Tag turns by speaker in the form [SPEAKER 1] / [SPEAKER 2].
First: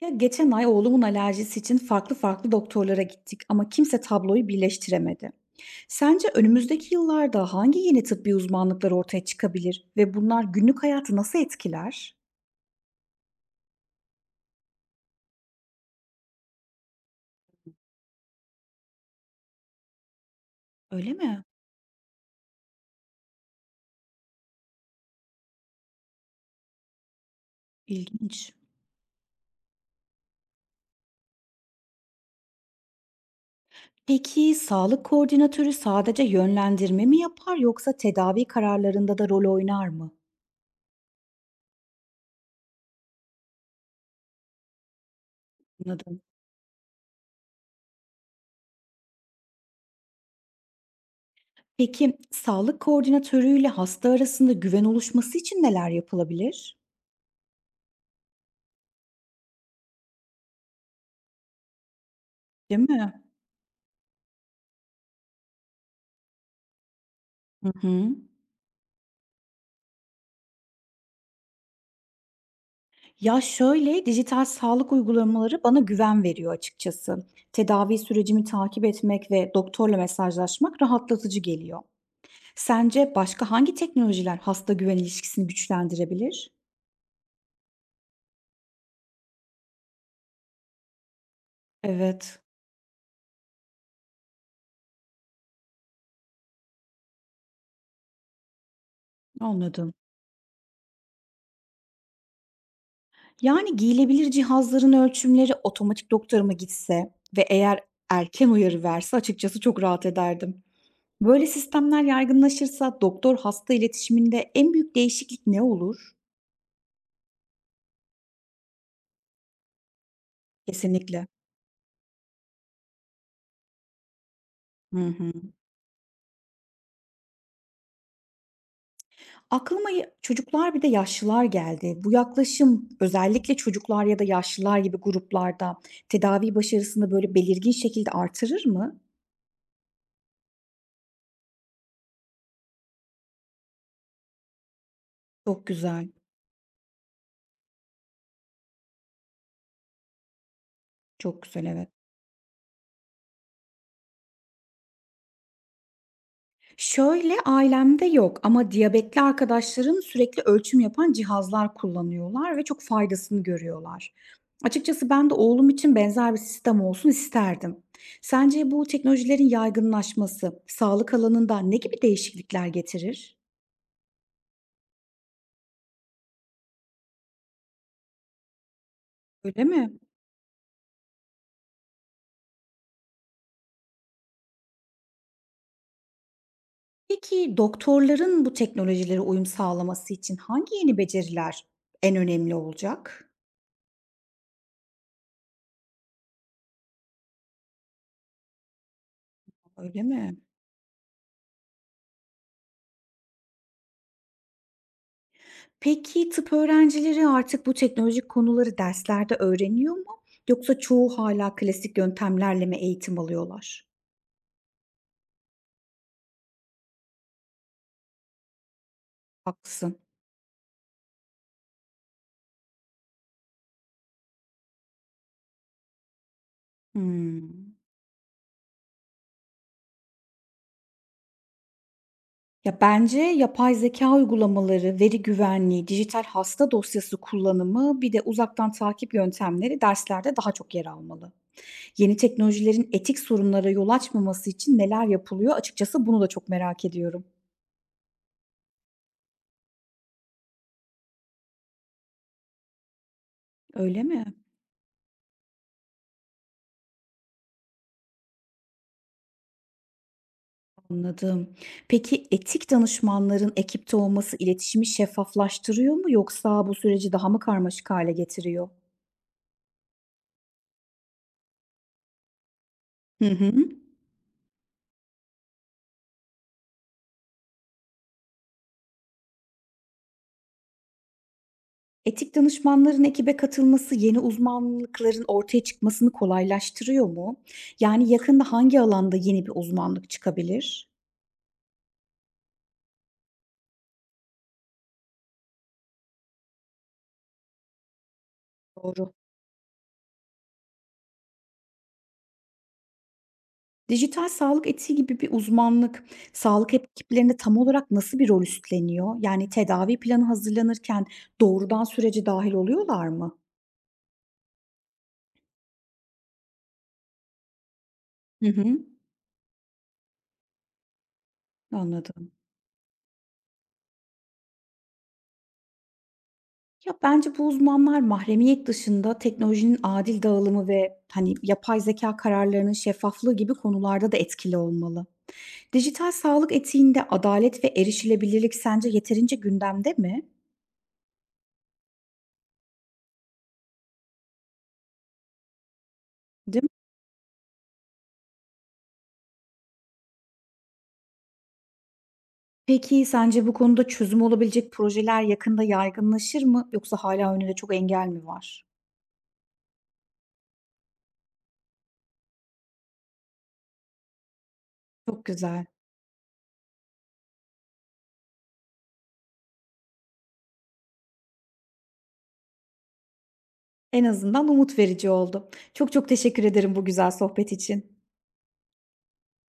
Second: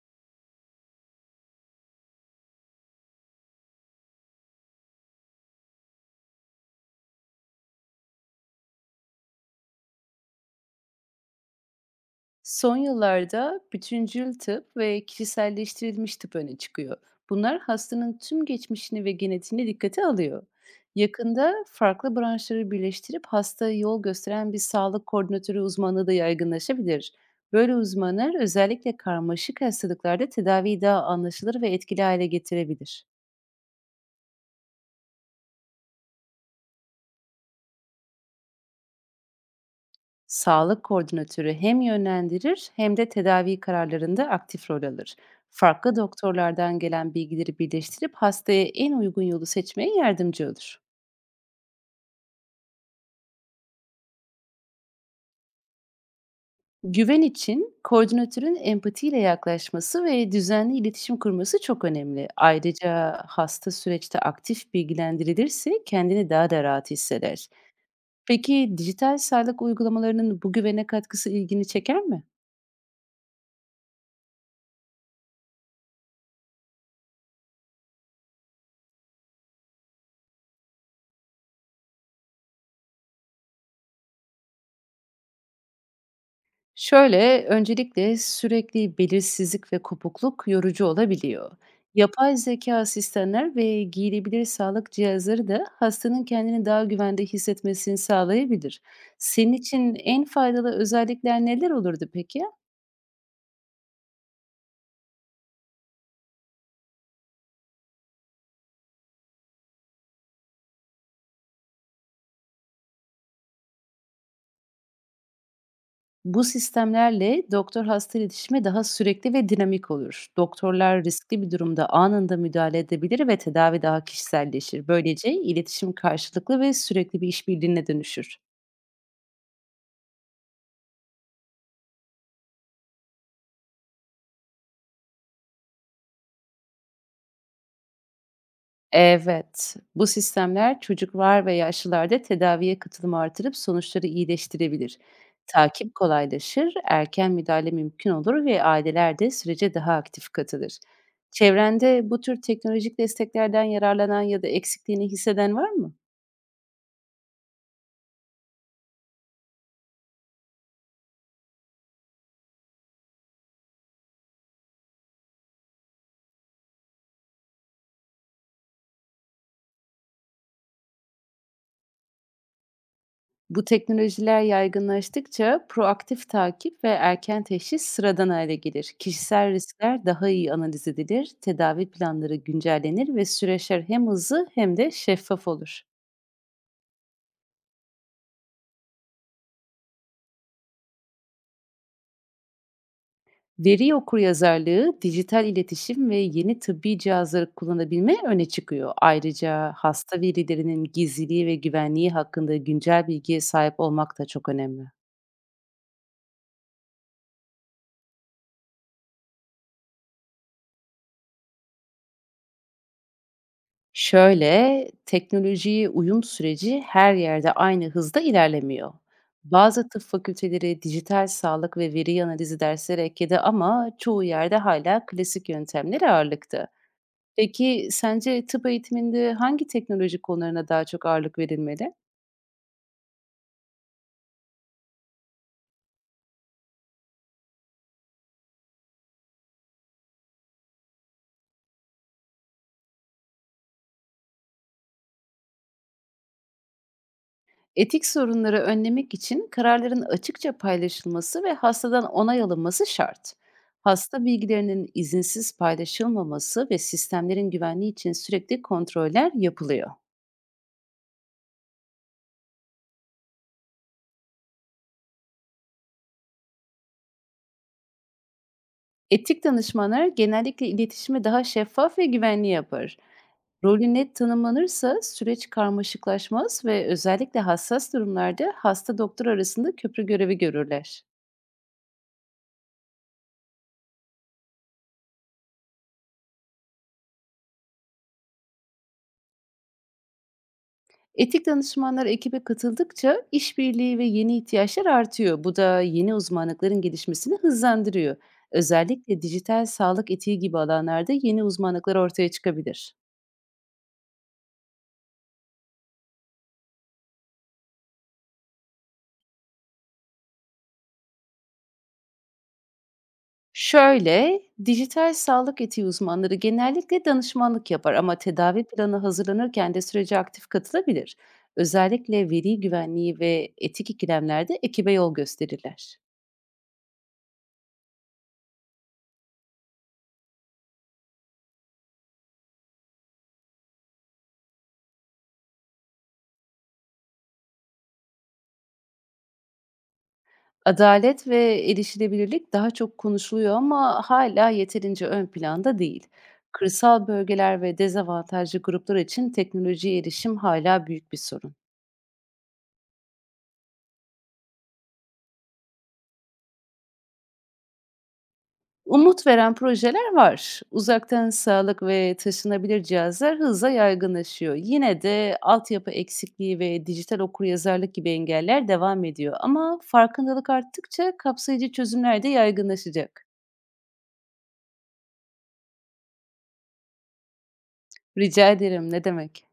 [SPEAKER 1] Ya geçen ay oğlumun alerjisi için farklı farklı doktorlara gittik ama kimse tabloyu birleştiremedi. Sence önümüzdeki yıllarda hangi yeni tıbbi uzmanlıklar ortaya çıkabilir ve bunlar günlük hayatı nasıl etkiler?
[SPEAKER 2] Son yıllarda bütüncül tıp ve kişiselleştirilmiş tıp öne çıkıyor. Bunlar hastanın tüm geçmişini ve genetiğini dikkate alıyor.
[SPEAKER 1] Öyle mi?
[SPEAKER 2] Yakında farklı branşları birleştirip hastaya yol gösteren bir sağlık koordinatörü uzmanlığı da yaygınlaşabilir. Böyle uzmanlar
[SPEAKER 1] İlginç.
[SPEAKER 2] özellikle karmaşık hastalıklarda tedaviyi daha anlaşılır ve etkili hale getirebilir.
[SPEAKER 1] Peki sağlık koordinatörü sadece yönlendirme mi yapar yoksa tedavi kararlarında da rol oynar mı?
[SPEAKER 2] Sağlık koordinatörü hem yönlendirir hem de tedavi kararlarında aktif rol alır. Farklı
[SPEAKER 1] Anladım.
[SPEAKER 2] doktorlardan gelen bilgileri birleştirip hastaya en uygun yolu seçmeye yardımcı olur.
[SPEAKER 1] Peki sağlık koordinatörüyle hasta arasında güven oluşması için neler yapılabilir?
[SPEAKER 2] Güven için koordinatörün empatiyle yaklaşması ve düzenli iletişim kurması çok önemli.
[SPEAKER 1] Değil mi?
[SPEAKER 2] Ayrıca hasta süreçte aktif bilgilendirilirse kendini daha da rahat hisseder.
[SPEAKER 1] Hı hı.
[SPEAKER 2] Peki dijital sağlık uygulamalarının bu güvene katkısı ilgini çeker mi?
[SPEAKER 1] Ya, şöyle, dijital sağlık uygulamaları bana güven veriyor açıkçası. Tedavi sürecimi takip etmek ve doktorla mesajlaşmak rahatlatıcı geliyor. Sence başka hangi teknolojiler hasta güven ilişkisini güçlendirebilir?
[SPEAKER 2] Şöyle, öncelikle sürekli belirsizlik ve kopukluk yorucu olabiliyor. Yapay
[SPEAKER 1] Evet,
[SPEAKER 2] zeka asistanlar ve giyilebilir sağlık cihazları da hastanın kendini daha güvende hissetmesini sağlayabilir. Senin için
[SPEAKER 1] anladım.
[SPEAKER 2] en faydalı özellikler neler olurdu peki?
[SPEAKER 1] Yani giyilebilir cihazların ölçümleri otomatik doktoruma gitse ve eğer erken uyarı verse açıkçası çok rahat ederdim. Böyle sistemler yaygınlaşırsa doktor hasta iletişiminde en büyük değişiklik ne olur?
[SPEAKER 2] Bu sistemlerle doktor hasta iletişimi daha sürekli ve dinamik olur. Doktorlar
[SPEAKER 1] Kesinlikle.
[SPEAKER 2] riskli bir durumda anında müdahale edebilir ve tedavi daha kişiselleşir.
[SPEAKER 1] Hı
[SPEAKER 2] Böylece
[SPEAKER 1] hı.
[SPEAKER 2] iletişim karşılıklı ve sürekli bir işbirliğine dönüşür.
[SPEAKER 1] Aklıma ya çocuklar bir de yaşlılar geldi. Bu yaklaşım özellikle çocuklar ya da yaşlılar gibi gruplarda tedavi başarısını böyle belirgin şekilde artırır mı?
[SPEAKER 2] Evet, bu sistemler çocuklar ve yaşlılarda tedaviye katılımı artırıp sonuçları iyileştirebilir.
[SPEAKER 1] Çok
[SPEAKER 2] Takip
[SPEAKER 1] güzel,
[SPEAKER 2] kolaylaşır, erken müdahale mümkün olur ve aileler de sürece daha aktif katılır.
[SPEAKER 1] çok güzel, evet.
[SPEAKER 2] Çevrende bu tür teknolojik desteklerden yararlanan ya da eksikliğini hisseden var mı?
[SPEAKER 1] Şöyle, ailemde yok ama diyabetli arkadaşlarım sürekli ölçüm yapan cihazlar kullanıyorlar ve çok faydasını görüyorlar. Açıkçası ben de oğlum için benzer bir sistem olsun isterdim. Sence bu teknolojilerin yaygınlaşması sağlık alanında ne gibi değişiklikler getirir?
[SPEAKER 2] Bu teknolojiler yaygınlaştıkça proaktif takip ve erken teşhis sıradan hale gelir. Kişisel
[SPEAKER 1] Öyle mi?
[SPEAKER 2] riskler daha iyi analiz edilir, tedavi planları güncellenir ve süreçler hem hızlı hem de şeffaf olur.
[SPEAKER 1] Peki doktorların bu teknolojilere uyum sağlaması için hangi yeni beceriler en önemli olacak?
[SPEAKER 2] Veri okuryazarlığı, dijital iletişim ve yeni tıbbi cihazları kullanabilme öne çıkıyor. Ayrıca
[SPEAKER 1] Öyle
[SPEAKER 2] hasta
[SPEAKER 1] mi?
[SPEAKER 2] verilerinin gizliliği ve güvenliği hakkında güncel bilgiye sahip olmak da çok önemli.
[SPEAKER 1] Peki tıp öğrencileri artık bu teknolojik konuları derslerde öğreniyor mu? Yoksa çoğu hala klasik yöntemlerle mi eğitim alıyorlar?
[SPEAKER 2] Şöyle, teknolojiye uyum süreci her yerde aynı hızda ilerlemiyor. Bazı
[SPEAKER 1] Haklısın.
[SPEAKER 2] tıp fakülteleri dijital sağlık ve veri analizi dersleri ekledi ama çoğu yerde hala klasik yöntemler ağırlıkta.
[SPEAKER 1] Hımm.
[SPEAKER 2] Peki sence tıp eğitiminde hangi teknoloji konularına daha çok ağırlık verilmeli?
[SPEAKER 1] Ya, bence yapay zeka uygulamaları, veri güvenliği, dijital hasta dosyası kullanımı, bir de uzaktan takip yöntemleri derslerde daha çok yer almalı. Yeni teknolojilerin etik sorunlara yol açmaması için neler yapılıyor? Açıkçası bunu da çok merak ediyorum.
[SPEAKER 2] Etik sorunları önlemek için kararların açıkça paylaşılması ve hastadan onay alınması şart.
[SPEAKER 1] Öyle
[SPEAKER 2] Hasta
[SPEAKER 1] mi?
[SPEAKER 2] bilgilerinin izinsiz paylaşılmaması ve sistemlerin güvenliği için sürekli kontroller yapılıyor.
[SPEAKER 1] Anladım. Peki etik danışmanların ekipte olması iletişimi şeffaflaştırıyor mu yoksa bu süreci daha mı karmaşık hale getiriyor?
[SPEAKER 2] Etik danışmanlar genellikle iletişimi daha şeffaf ve güvenli yapar.
[SPEAKER 1] Hı hı.
[SPEAKER 2] Rolü net tanımlanırsa süreç karmaşıklaşmaz ve özellikle hassas durumlarda hasta doktor arasında köprü görevi görürler.
[SPEAKER 1] Etik danışmanların ekibe katılması yeni uzmanlıkların ortaya çıkmasını kolaylaştırıyor mu? Yani yakında hangi alanda yeni bir uzmanlık çıkabilir?
[SPEAKER 2] Etik danışmanlar ekibe katıldıkça işbirliği ve yeni ihtiyaçlar artıyor. Bu da yeni uzmanlıkların gelişmesini hızlandırıyor.
[SPEAKER 1] Doğru.
[SPEAKER 2] Özellikle dijital sağlık etiği gibi alanlarda yeni uzmanlıklar ortaya çıkabilir.
[SPEAKER 1] Dijital sağlık etiği gibi bir uzmanlık, sağlık ekiplerinde tam olarak nasıl bir rol üstleniyor? Yani tedavi planı hazırlanırken doğrudan sürece dahil oluyorlar mı?
[SPEAKER 2] Şöyle, dijital sağlık etiği uzmanları genellikle danışmanlık yapar ama
[SPEAKER 1] Hı
[SPEAKER 2] tedavi
[SPEAKER 1] hı.
[SPEAKER 2] planı hazırlanırken de sürece aktif katılabilir. Özellikle
[SPEAKER 1] Anladım.
[SPEAKER 2] veri güvenliği ve etik ikilemlerde ekibe yol gösterirler.
[SPEAKER 1] Ya, bence bu uzmanlar mahremiyet dışında teknolojinin adil dağılımı ve, hani, yapay zeka kararlarının şeffaflığı gibi konularda da etkili olmalı. Dijital sağlık etiğinde adalet ve erişilebilirlik sence yeterince gündemde mi?
[SPEAKER 2] Adalet ve erişilebilirlik daha çok konuşuluyor ama hala yeterince ön planda değil.
[SPEAKER 1] Değil.
[SPEAKER 2] Kırsal bölgeler ve dezavantajlı gruplar için teknolojiye erişim hala büyük bir sorun.
[SPEAKER 1] Peki, sence bu konuda çözüm olabilecek projeler yakında yaygınlaşır mı yoksa hala önünde çok engel mi var?
[SPEAKER 2] Umut veren projeler var. Uzaktan sağlık ve taşınabilir cihazlar hızla yaygınlaşıyor. Yine
[SPEAKER 1] Çok
[SPEAKER 2] de
[SPEAKER 1] güzel.
[SPEAKER 2] altyapı eksikliği ve dijital okuryazarlık gibi engeller devam ediyor. Ama farkındalık arttıkça kapsayıcı çözümler de yaygınlaşacak.
[SPEAKER 1] En azından umut verici oldu. Çok çok teşekkür ederim bu güzel sohbet için.
[SPEAKER 2] Rica ederim, ne demek?